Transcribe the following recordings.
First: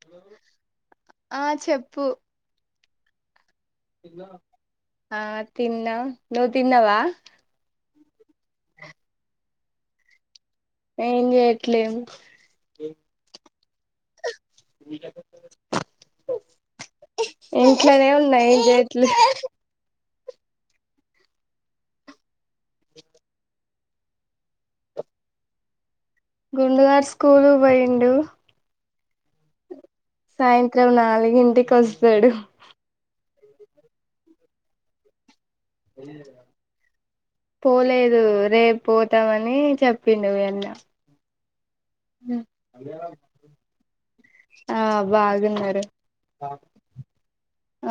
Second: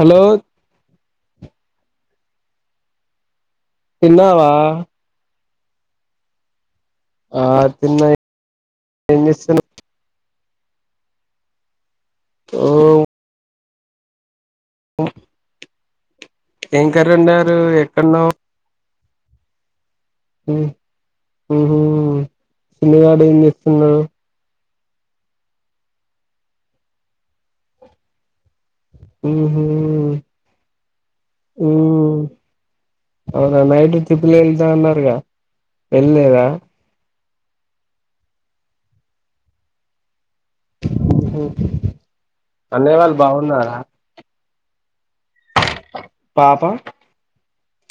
Hello ఆ చెప్పు తిన్నావా ఆ తిన్నా నువ్ తిన్ ఆ తిన్న ఎం చేస్తున్నావ్ ఏం చేయట్లేం ఆ హ్ [inaudible] ఏం కర్రీ వండారు ఇంట్లనే ఎక్కడున్నావ్ ఉన్నా ఏం చేయట్లే ఉమ్ ఉహుమ్మ్ చిన్నుగాడు ఎన్ జేత్ త్తునడు గుండుగాడు స్కూలుకు పోయిండు ఉ హు సాయంత్రం నాలుగింటికి వస్తాడు అవునా నైట్ తిప్పులి వెళ్తా అన్నారుగా వెళ్ళలేదా పోలేదు రేపు పోతమని చెప్పిం నువ్వు ఎన్న ఉహూ అన్నయ్య వాళ్ళు బాగున్నారా ఆ బాగున్ న్నారు పాప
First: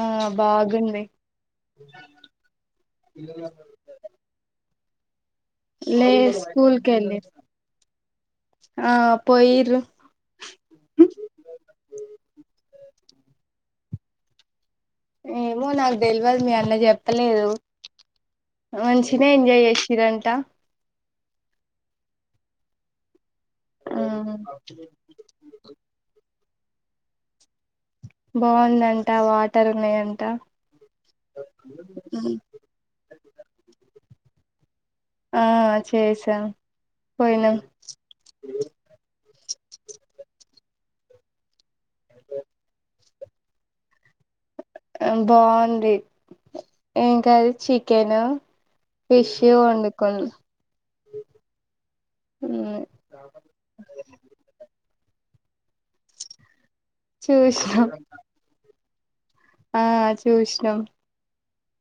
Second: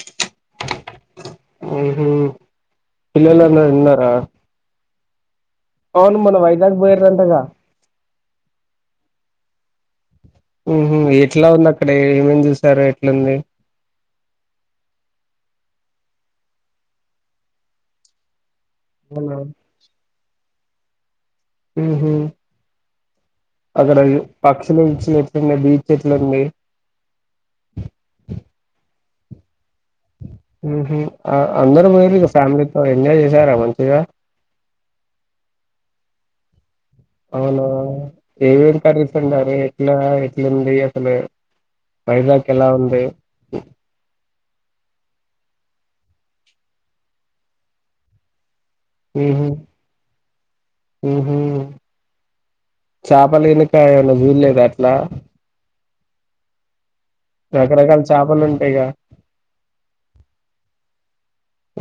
ఆ బాగుంది ఉహు పిల్లలందరూ ఉన్నారా లే అవును మొన్న వైజాగ్ స్కూల్ కెళ్ళి పోయింరంటగా ఆ పోయిరు ఉహు ఇంది ఏమో నాకు దేల్ వద్ మీ అన్న చెప్పలేదు మంచిిన ఎంజాయ్ చేసిరంట హ హ అక్కడ పక్షులు ఇచ్చి ఎట్లున్నాయి బీచ్ ఎట్లున్నాయి బాగుందంటా వాచ్ ఉ హ్మ్ అ అందరూ వెయ్యిరు ఫ్యామిలీతో ఎంజాయ్ చేసారా మంచిగా ఆ చేసాం పోయినాం అవునా ఎమ్ ఎమ్ కర్రీస్ వండారు ఎట్ల ఎట్లుంది ఏయి అస్తలో మైదాకు ఎలా ఉంది [inaudible] బాగుంది ఇంకా అది chicken uh who uh who చాపలేని కాయలు జిల్లేడ ఆ రా చూసినాం రకరకాల చేపలు ఉంటాయిగా ఆ చూసినమ్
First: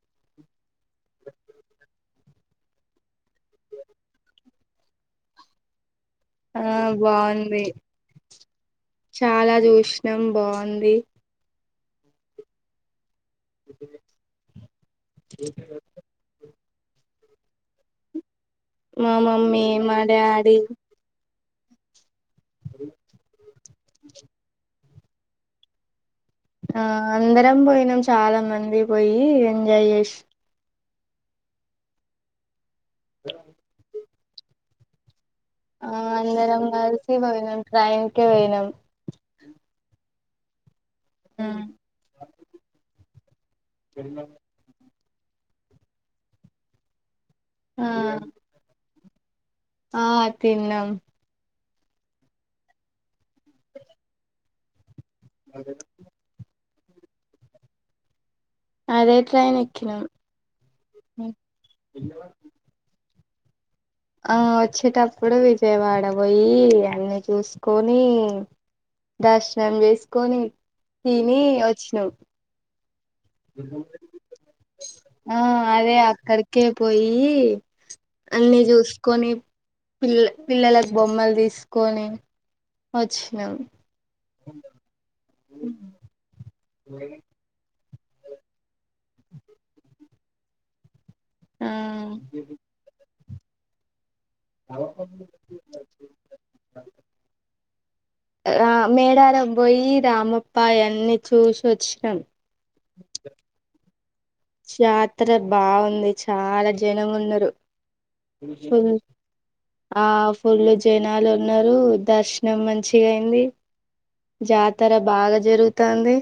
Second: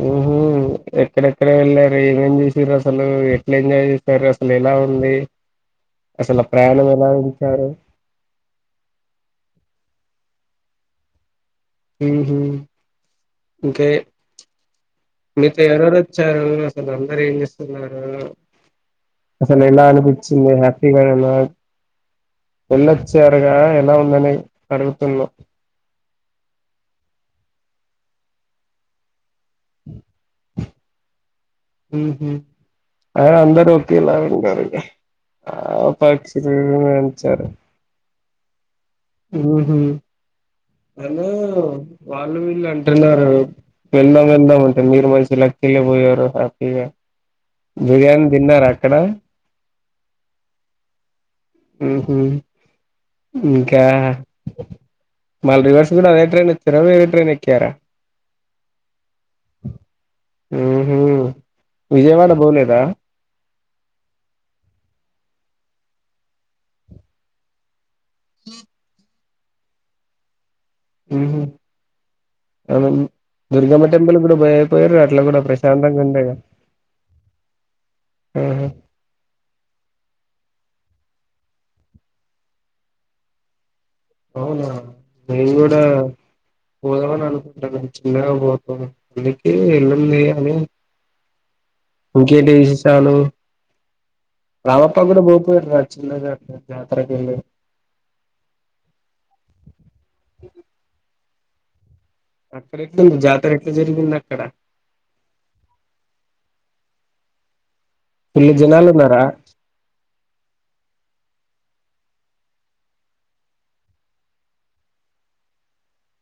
ఉహు ఎక్కడెక్కడ వెళ్లారు ఏమేం చేసిర్రు అసలు ఎట్లా ఎంజాయ్ చేసారు అసలు ఎలా ఉంది అసలు ఆ ప్రయాణం ఎలా బాగుంది ఉంచారు చాలా చూసినం బావుంది ఉ హు ఇంకయి మీతో ఎవరెవరు వచ్చారు వాళ్ళందరూ ఏం చేస్తున్నారు మా అసలు మమ్మీ ఎలా మా అనిపించింది డాడీ హ్యాపీగానా ఉన్నా వెళ్లొచ్చారుగా ఎలా ఉందనీ అడుగుతున్నావు ఆ అందరంపోయినం చాలా మంది పోయి ఎంజాయ్ చేసి ఉ హు అ అందరు ఒకెలాగ ఇంక రండి ఆ అందరం కలిసి పోయినం ట్రైన్ కి ఉకే పోయినం ఉ హు హలో వాళ్ళు వీళ్ళు అంటు ర్ న్నారు అ వెళ్దాం వెళ్దాం అంటే మీరు నువ్వు అయితే లక్కీ గా పోయావూర హ్యాపీ గా ఆ బిర్యానీ తిన్నార అక్కడ ఆ తిన్నాం ఉహు ఇంకా మళ్ రివర్స్ గూడా అదే ట్రైన్ ఏక్ క్కర వేరే ట్రైన్ ఎక్కారా అదే ట్రైన్ ఎక్కినం ఉహు హ విజయవాడ పోలేదా ఆ వచ్చేటప్పుడు విజయవాడ పోయి అన్ని చూసుకో నీ దర్శనం చేసుకోని తినీ ఉహు వచ్చినం అవును దుర్గమ్మ టెంపుల్ కూడా పోయిపోయారు అట్లా ఆ కూడా అదే ప్రశాంతంగా ఉండేగా అక్కడికే పోయి అన్నీ ఆహా చూసుకొని పిల్ పిల్లలకు బొమ్మలు తీసుకొని వచ్చినం అవునా నేను గూడా పోదామని అనుకుంటానా చిన్నగా పోతుంది అందుకి ఎల్లుంది అని ఇంకేంటి విశేషాలు రామప్పా గూడా పోపోయురా చిన్నగా జత్రకిి ఆ మేడారం పోయి రామప్ప అయ్యనీ చూసి వొచ్చి అక్కడ ఎట్ల ఉంది జాతర ఎట్ల జరిగింద జాత్రర బాగుంది చాలా జనం ఉన్నరు ఫుల్లు జనాలు ఫుల్ ఉన్నారా ఆ ఫుల్లు జనాలు ఉన్నరు దర్శనం మంచిగ అయింది జాతర బాగా జరుగుతాంది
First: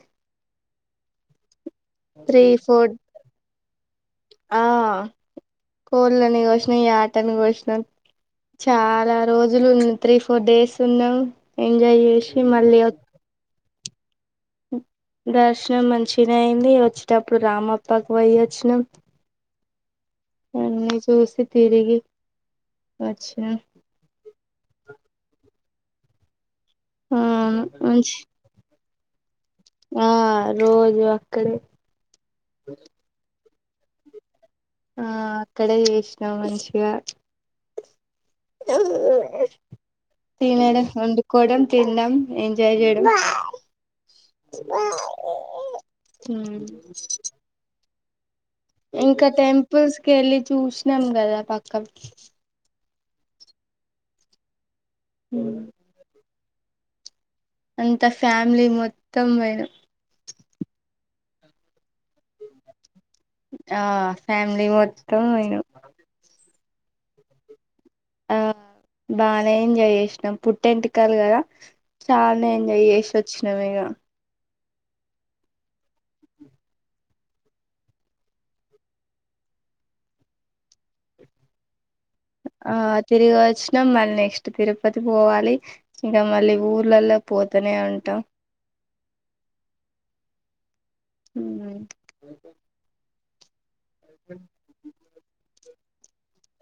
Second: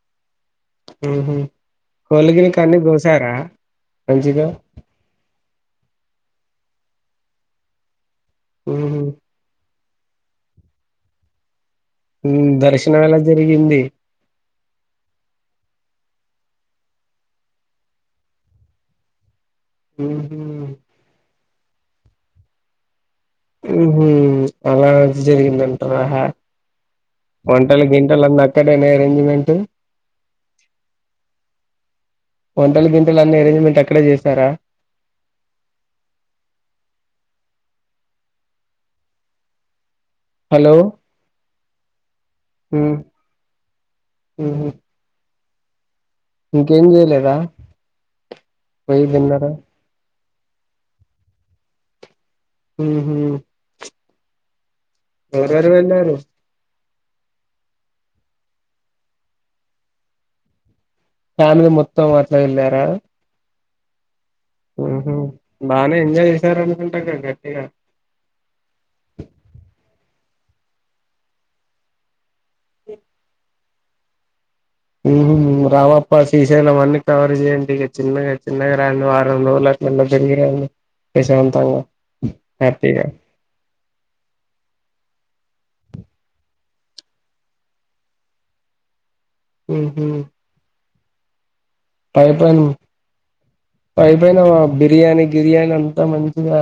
ఉహు కోలిగినీ కన్నీ ఫోర్ గోశారా మంచిగా ఆ కోళ్ళని కోస్నం యాటని కోస్నం ఉహు చాలా రోజులు త్రీ ఫోర్ డేస్ ఉన్నాం ఎంజాయ్ చేసి మళ్ళీ దర్శనం ఎలా జరిగింది దర్శనం మంచిగనే అయింది వచ్చేటప్పుడు రామప్పకు పోయి వొచ్చినం ఊ హుమ్ తిరిగి వచ్చినాం మ్మ్ హు అలా జరిగిందంటరా హ ఆ వంటలు మంచి గింటలు అన్ని అక్కడ్ అన్ని అరెంజ్ మెంట్ ఆ రోజు అక్కడే ఏంటి అక్కడే చేస్తారా ఆ అక్కడే చేసినాం మంచిగ హలో తినడం వండుకోవడం తిన్డం ఎంజాయ్ ఉమ్. చేయడం ఉహు ఇంకేం చేయలేదా పోయి ఇంకా తిన్నారా టెంపుల్స్ కెళ్ళి చూసినాం కదా పక్కల్ కి ముహు ఎవరు ఎవరు వెళ్ళారు అంత ఫ్యామిలీ మొత్తం పోయాం ఫ్యామిలీ మొత్తం అట్లా ఎళ్లారా ఆ ఫ్యామిలీ ముహుం మొత్తం పోయినం బానె ఎంజాయ్ చేశారనుకు కొంచెం గట్టిగా ఆ బానే ఎంజాయ్ చేసినాం పుట్ ఎంటుకలు కదా చానే ఎంజాయ్ జేసొచ్చినం ఇగ ఉమ్ రామప్ప శ్రీశైలం అన్ని కవర్ చేయండి ఇగ చిన్నగ చిన్నగా రాండి వారం రోజులు అట్లల్ల తిరిగి రాండి ప్రశాంతంగా ఆ హ్యాపీగా తిరుగి వచ్చినమ్ మల్ నెక్స్ట్ తిరుపతి పోవాలి. ఇంక మళ్ళీ ఊర్లల్ల పోతనే ఉంటాం. ఉహు హమ్ పై పన్ను అయిపోయినాగ బిర్యానీ గిర్యానీ అన్ బా మంచి గా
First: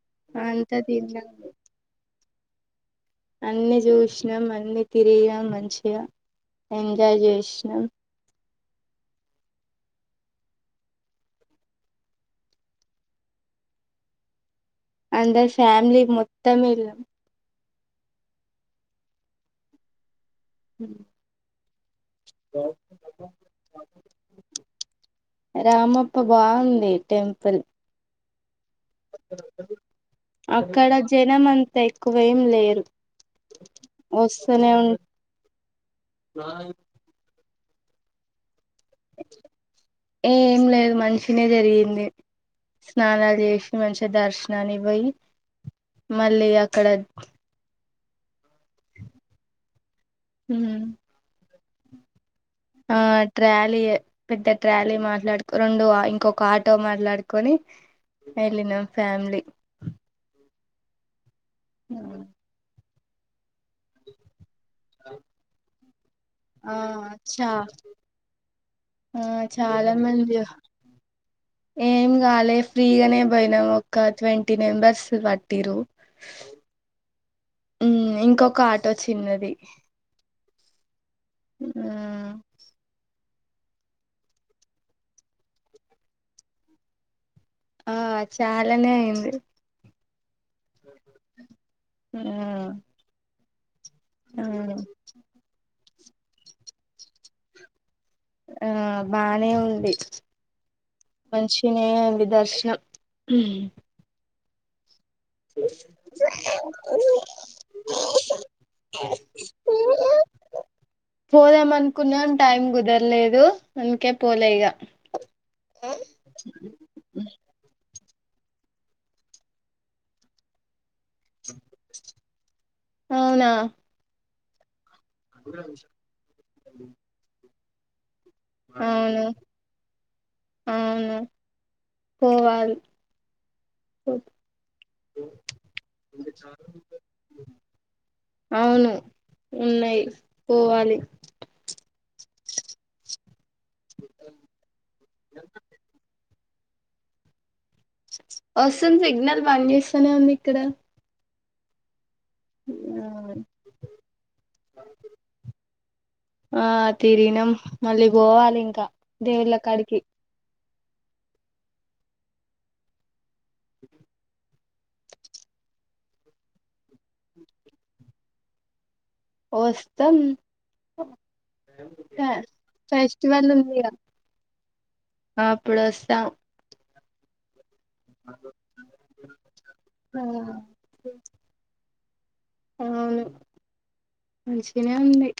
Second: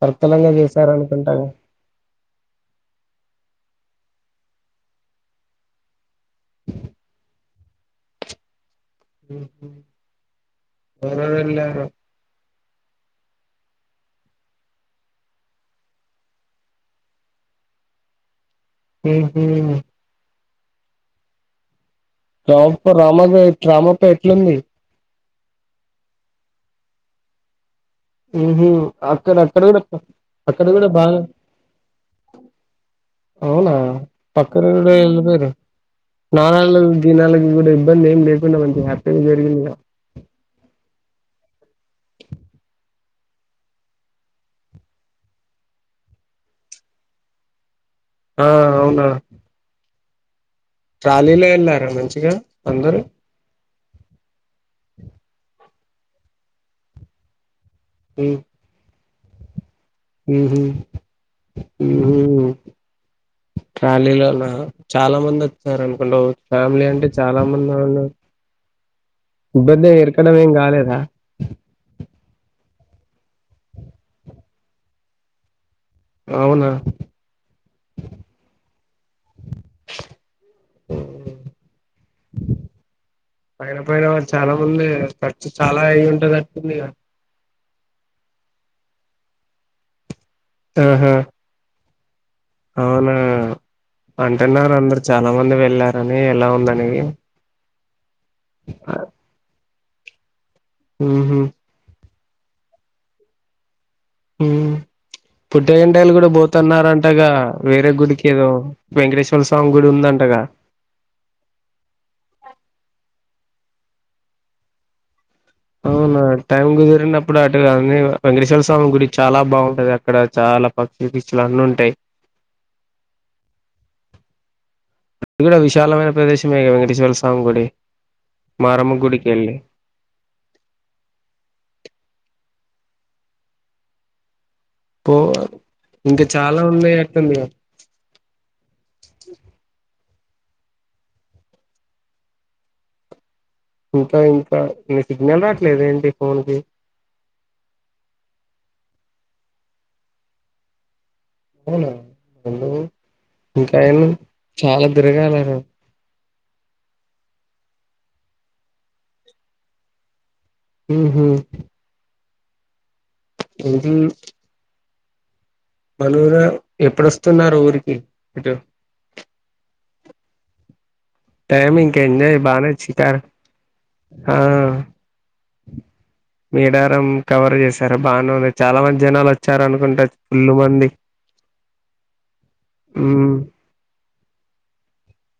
సర్కలంగా అంతా తిన్నాం చేసారనుకుంటాను. అన్ని చూసినాం అన్ని తిరిగినం మంచిగా ఎంజాయ్ చేసినం ఎవరెవరు వెళ్ళారో? అందరు ఫ్యామిలీ మొత్తం వెళ్ళాం. ఉ హుమ్ హు రామప్ప రామాగా రామాప్ప ఎట్లుంది రామప్ప బాగుంది టెంపుల్ ఉహు ఉమ్ అక్కడ అక్కడ కూడా అక్కడ కూడా బాగా జనం అంత ఎక్కువ ఏం లేరు అవునా పక్కన వస్తూనే ఉ కూడా వెళ్ళిపోయార నె ద నెల [unintelligible] కూడా ఇబ్బంది ఏం లేకుండా ఉంది హ్యాపీగా జరిగింది గా నే జరిగి గింది స్నానాలు చేసి మంచి గ దర్శనానికి పోయి మళ్ళీ అక్కడ ఆ అవునా ట్రాలీలో ఎల్లార్ ఆ మంచిగా ఆ అందరూ ట్రా లియే పెద్ద ట్రాలీ మాట్లాడుకొని రొండు ఆ ఇంకొక ఆటో మాట్లాడుకొని ఉమ్, వెళ్ళినం ఫ్యామిలీ ఉహు హుమ్మ్ ట్రాలీలలో చాలా మంది అచ్ సార్ అనుకుంటావ్ ఆ చా ఆ ఇబ్బంది చాలా ఎరకడం మంది ఏం కాలేదా ఏం కాలే ఫ్రీగానే పోయినాం ఒక ట్వంటీ మెంబర్స్ పట్టిరు అవునా ఉ ఇంకొక ఆటో చిన్నది ఆ పైన పైన చాలా మంది ఖర్చు చాలా అయి ఉంటంది నట్టుంది గ ఆ చాలానే అయింది ఆహా ఉమ్ అవునా అంటున్నారు అందరు చాలా మంది వెళ్ళారు కానీ ఎలా ఉందని ఆ బానే ఉంది ఉహు మంషిని అ దర్శనం హ్మ్మ్ పుట్టే గంటలు కూడా పోతున్నారంటగా వేరే గుడికి ఏదో వెంకటేశ్వర స్వామి గుడి ఉందంటగా పోదాం అనుకున్నాం టైం కుదరలేదు అందుకే పోలే ఇగా అవునా టైం కుదిరినప్పుడు అటు కాని వెంకటేశ్వర స్వామి గుడి చాలా బాగుంటది అక్కడ చాలా పక్ష పచ్చల అన్నీ ఉంటాయి అవునా ఇది కూడా విశాలమైన ప్రదేశమే వెంకటేశ్వర స్వామి కూడా మారమ్మ అవును గుడికెళ్ళి అవును పోవాలి పోవ ఇంకా చాలా ఉన్నాయి అక్కందిగా అవును ఉన్నాయి పోవాలి ఇంకా ఇంకా న సిగ్నల్ రాట్లేదు ఏంటి ఫోన్ కి వస్తుంది సిగ్నల్ పని చేస్తూనే ఉంది ఇక్కడ అవునా న ఇంకా అండి చాలా తిరగాలరు ఆ తీరిగినం మళ్ళీ పోవాలి ఇంకా దేవుళ్ళ కాడికి ఉమ్ హ్మ్మ్ ఉ మనవురా ఎప్పుడుస్తున్నారు ఊరికి ఇటు. వస్తాం. టైమింగ్ ఎంజాయ్ బానే చికారు ఫెస్టివల్ ఉందిగా అప్పుడు వస్తాం మీడ. కవర్ చేస్తూ. సరే బానే ఉంది చాలా మంది జనాలు వచ్చారు అనుకుంటారు ఫుల్ మంది. అవును ఉమ్ మంచిగానే ఉంది.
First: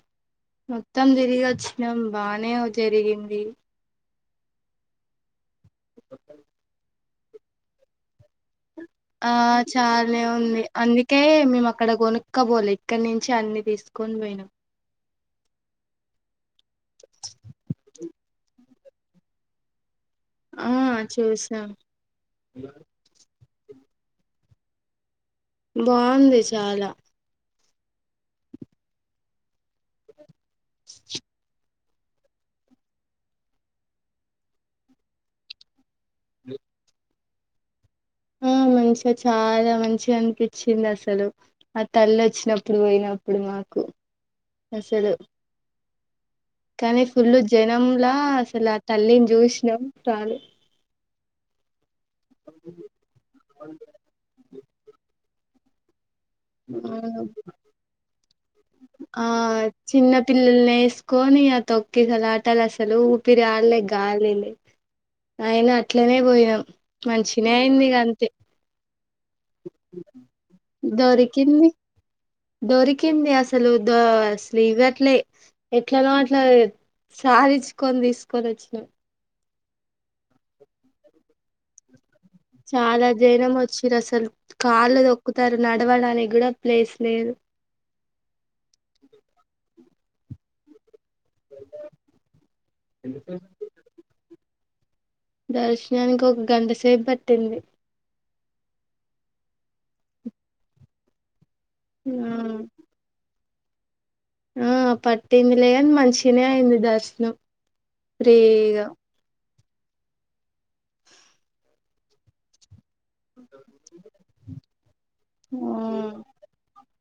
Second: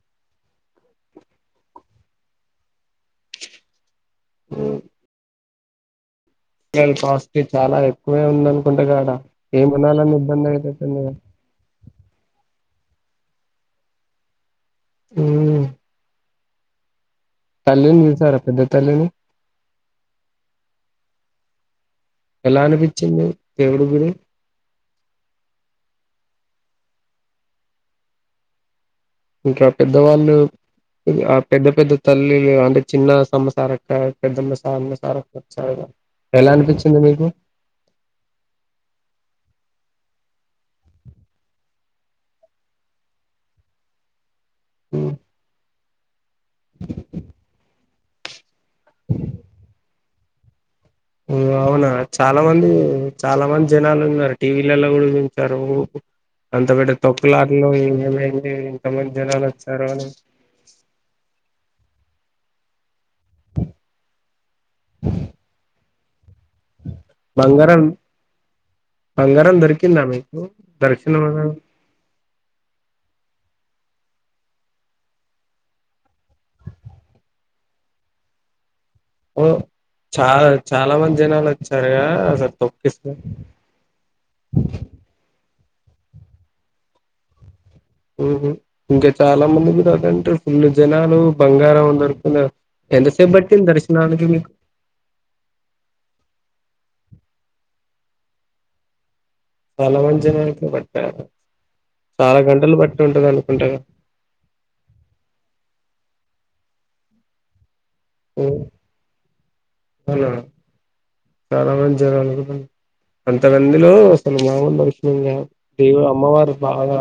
మొత్తం తిరిగి వచ్చినాం బానే జరిగింది. హ్మ్మ్ [inaudible] కోస్టలి చాలా ఎక్కువే ఉందం ఆ చాలే ఉంది అయిపోతుంది అందుకే మేము అక్కడ గొన్నకపోలే ఇక్కడ నుంచి అన్ని తీసుకొని పోయినం అ తల్లిని చూశారా పెద్ద తల్లిని ఆ చూసినాం ఎలా అనిపిచ్చింది దేవుడి గుడి బావుంది చాలా ఇంకా పెద్దవాళ్ళు ఇది ఆ పెద్ద పెద్ద తల్లిలు అంటే చిన్న సమ్మసారక్క పెద్దమ్మ సమ్మసారక్క వచ్చాలా ఎలా అనిపిచ్చింది మీకు ఆ మంచిగా చాలా మంచిగా అనిపిచ్చింది అసలు ఆ తల్లి వచ్చినప్పుడు పోయినప్పుడు మాకు అసలు కానీ ఫుల్లు జనం లా అసలు ఆ తల్లిని చూసినాం చాలు ఓ అవునా చాలా మంది చాలా మంది జనాలు ఉన్నారు టీవీలలో కూడా చూ సరు అంత పెద్ద తొక్కులట్లో ఏదేమైంది ఎంత మంది ఆ జనాలు వచ్చారు అని క్కిసలాటలసలు పిరి ఆడలే గాలిలే అయినా ఇట్లనే పోయ నం మంచినే బంగారం అయింది ఇగ అంతే బంగారం దొరికిందా మీకు దర్శనం దొరికింది దొరికింది అసలు దొ అసలివ్వట్లే ఎట్లనో అట్లా సాదిచ్చుకొని తీసుకొని వచ్చినం ఓ చాలా చాలా మంది జనాలు వచ్చారుగా అసలు తొక్కిస్త చాలా జనం వచ్చిరు అసలు కాళ్లు దొక్కుతారు నడవడానికి కూడా ప్లేస్ లేదు హ్మ్ హు ఇంకా చాలా మందికి అటెంటివ్ ఫుల్ జనాలు లు బంగారం దొరుకున్న ఎంతసేపు పట్టింది దర్శనానికి మీకు దర్శనానికి ఒక గంట సేపు పట్టింది తలవని జనానికి పెట్టారు ఆ చాలా గంటలు బట్టి ఉంటుందిను ఉంటాగా ఆ పట్టిందిలేగ మంచిగానే అయింది దర్శనం ఫ్రీగా హలో. చాలా మంది జనాలు [inaudible] అంత మందిలో అసలు మామూలు మనుషులం కాం ఆ దేవుడు అమ్మవారు బాగా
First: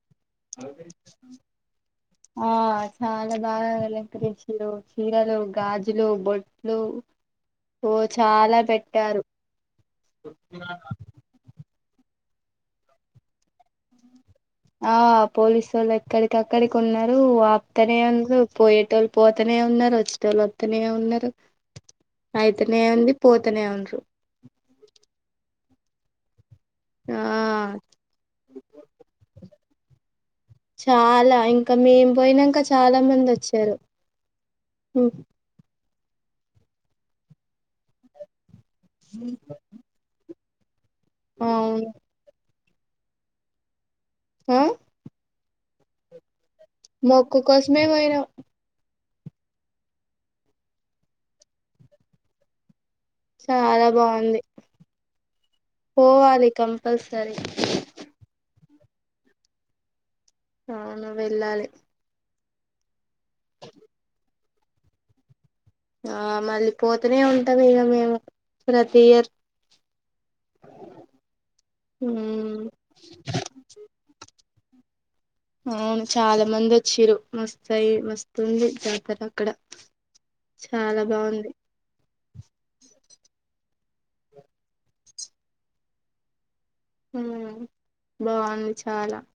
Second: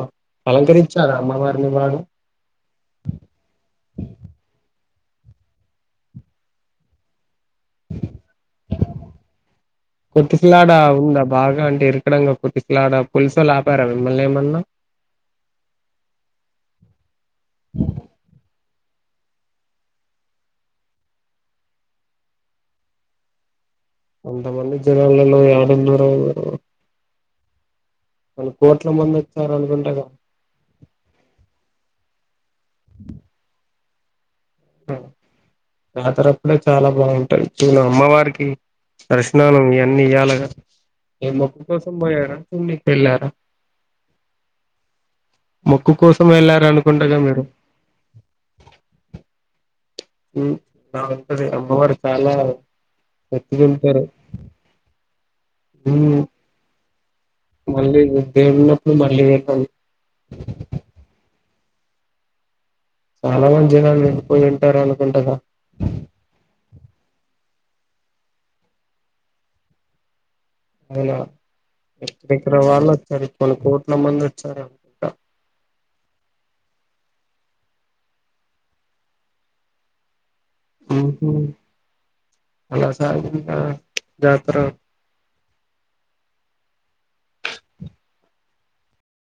అలంకరించారా అమ్మవారిని బాగా. ఆ చాలా బాగా అలంకరించిర్రు చీరలూ, గాజులూ, బొట్లూ. ఓ చాలా పెట్టారు. క్కడంగా తొక్కిసలాట పోలీసోళ్ ఆపారా మిమ్మల్ ఆ పోలీసోల్లు ఎక్కడికక్కడికి ఉన్నరూ, ఆప్తనే ఉన్నరూ పోయేటోళ్. పోతనే ఉన్నరు, వచ్చిటోళ్ళు వత్తనే ఉన్నరు, అయితనే ఉంది పోతనే ఉండ్రు. కొంతమంది జనాలలో యాడున్నరో. ఆ మంది వచ్చారు అనుకుంటగా చాలా ఇంకా మేం పోయినంక చాలా మంది వచ్చారు. హ జాతరప్పుడే చాలా బాగుంటాయి. [unintelligible] అమ్మవారికి. దర్శనాలు ఇ అన్నీయాలగా ఏ మొక్కు అవును కోసం పోయారు. చూడ్నిక్ ఎల్లారా. ఆ మొక్కు కోసం ఎల్లార్ మొక్కు కోసమే పొయినం. ఊ బాగుంటది అమ్మవారి [unintelligible] చాలా బాగుంది ఓ అది కం కంపల్సరీ మళ్ళీ దేవుడు ఉన్నప్పుడు మళ్ళీ పెట్టాలి. అవును వెళ్ళాలి. చాలా మంది జనాలు వెళ్ళిపోయి ఉంటారు అనుకుంటరా. ఆ మళ్ళీ పోతూనే ఉంటాం ఇగ మేము, ప్రతీ ఇయర్. అయినా ఎక్కడెక్కడ మ్మ్ వాళ్ళు వచ్చారు, కొన్ని కోట్ల మంది వచ్చారు. [inaudible] అవును చాలా మంది వచ్చింరు. మస్త్ ఐ మస్తుందీ జాతర అక్కడ. చాలా ఉహు, బాగుంది. అలా సాగిందా జాతరో. ఉమ్. బాగుంది చాలా.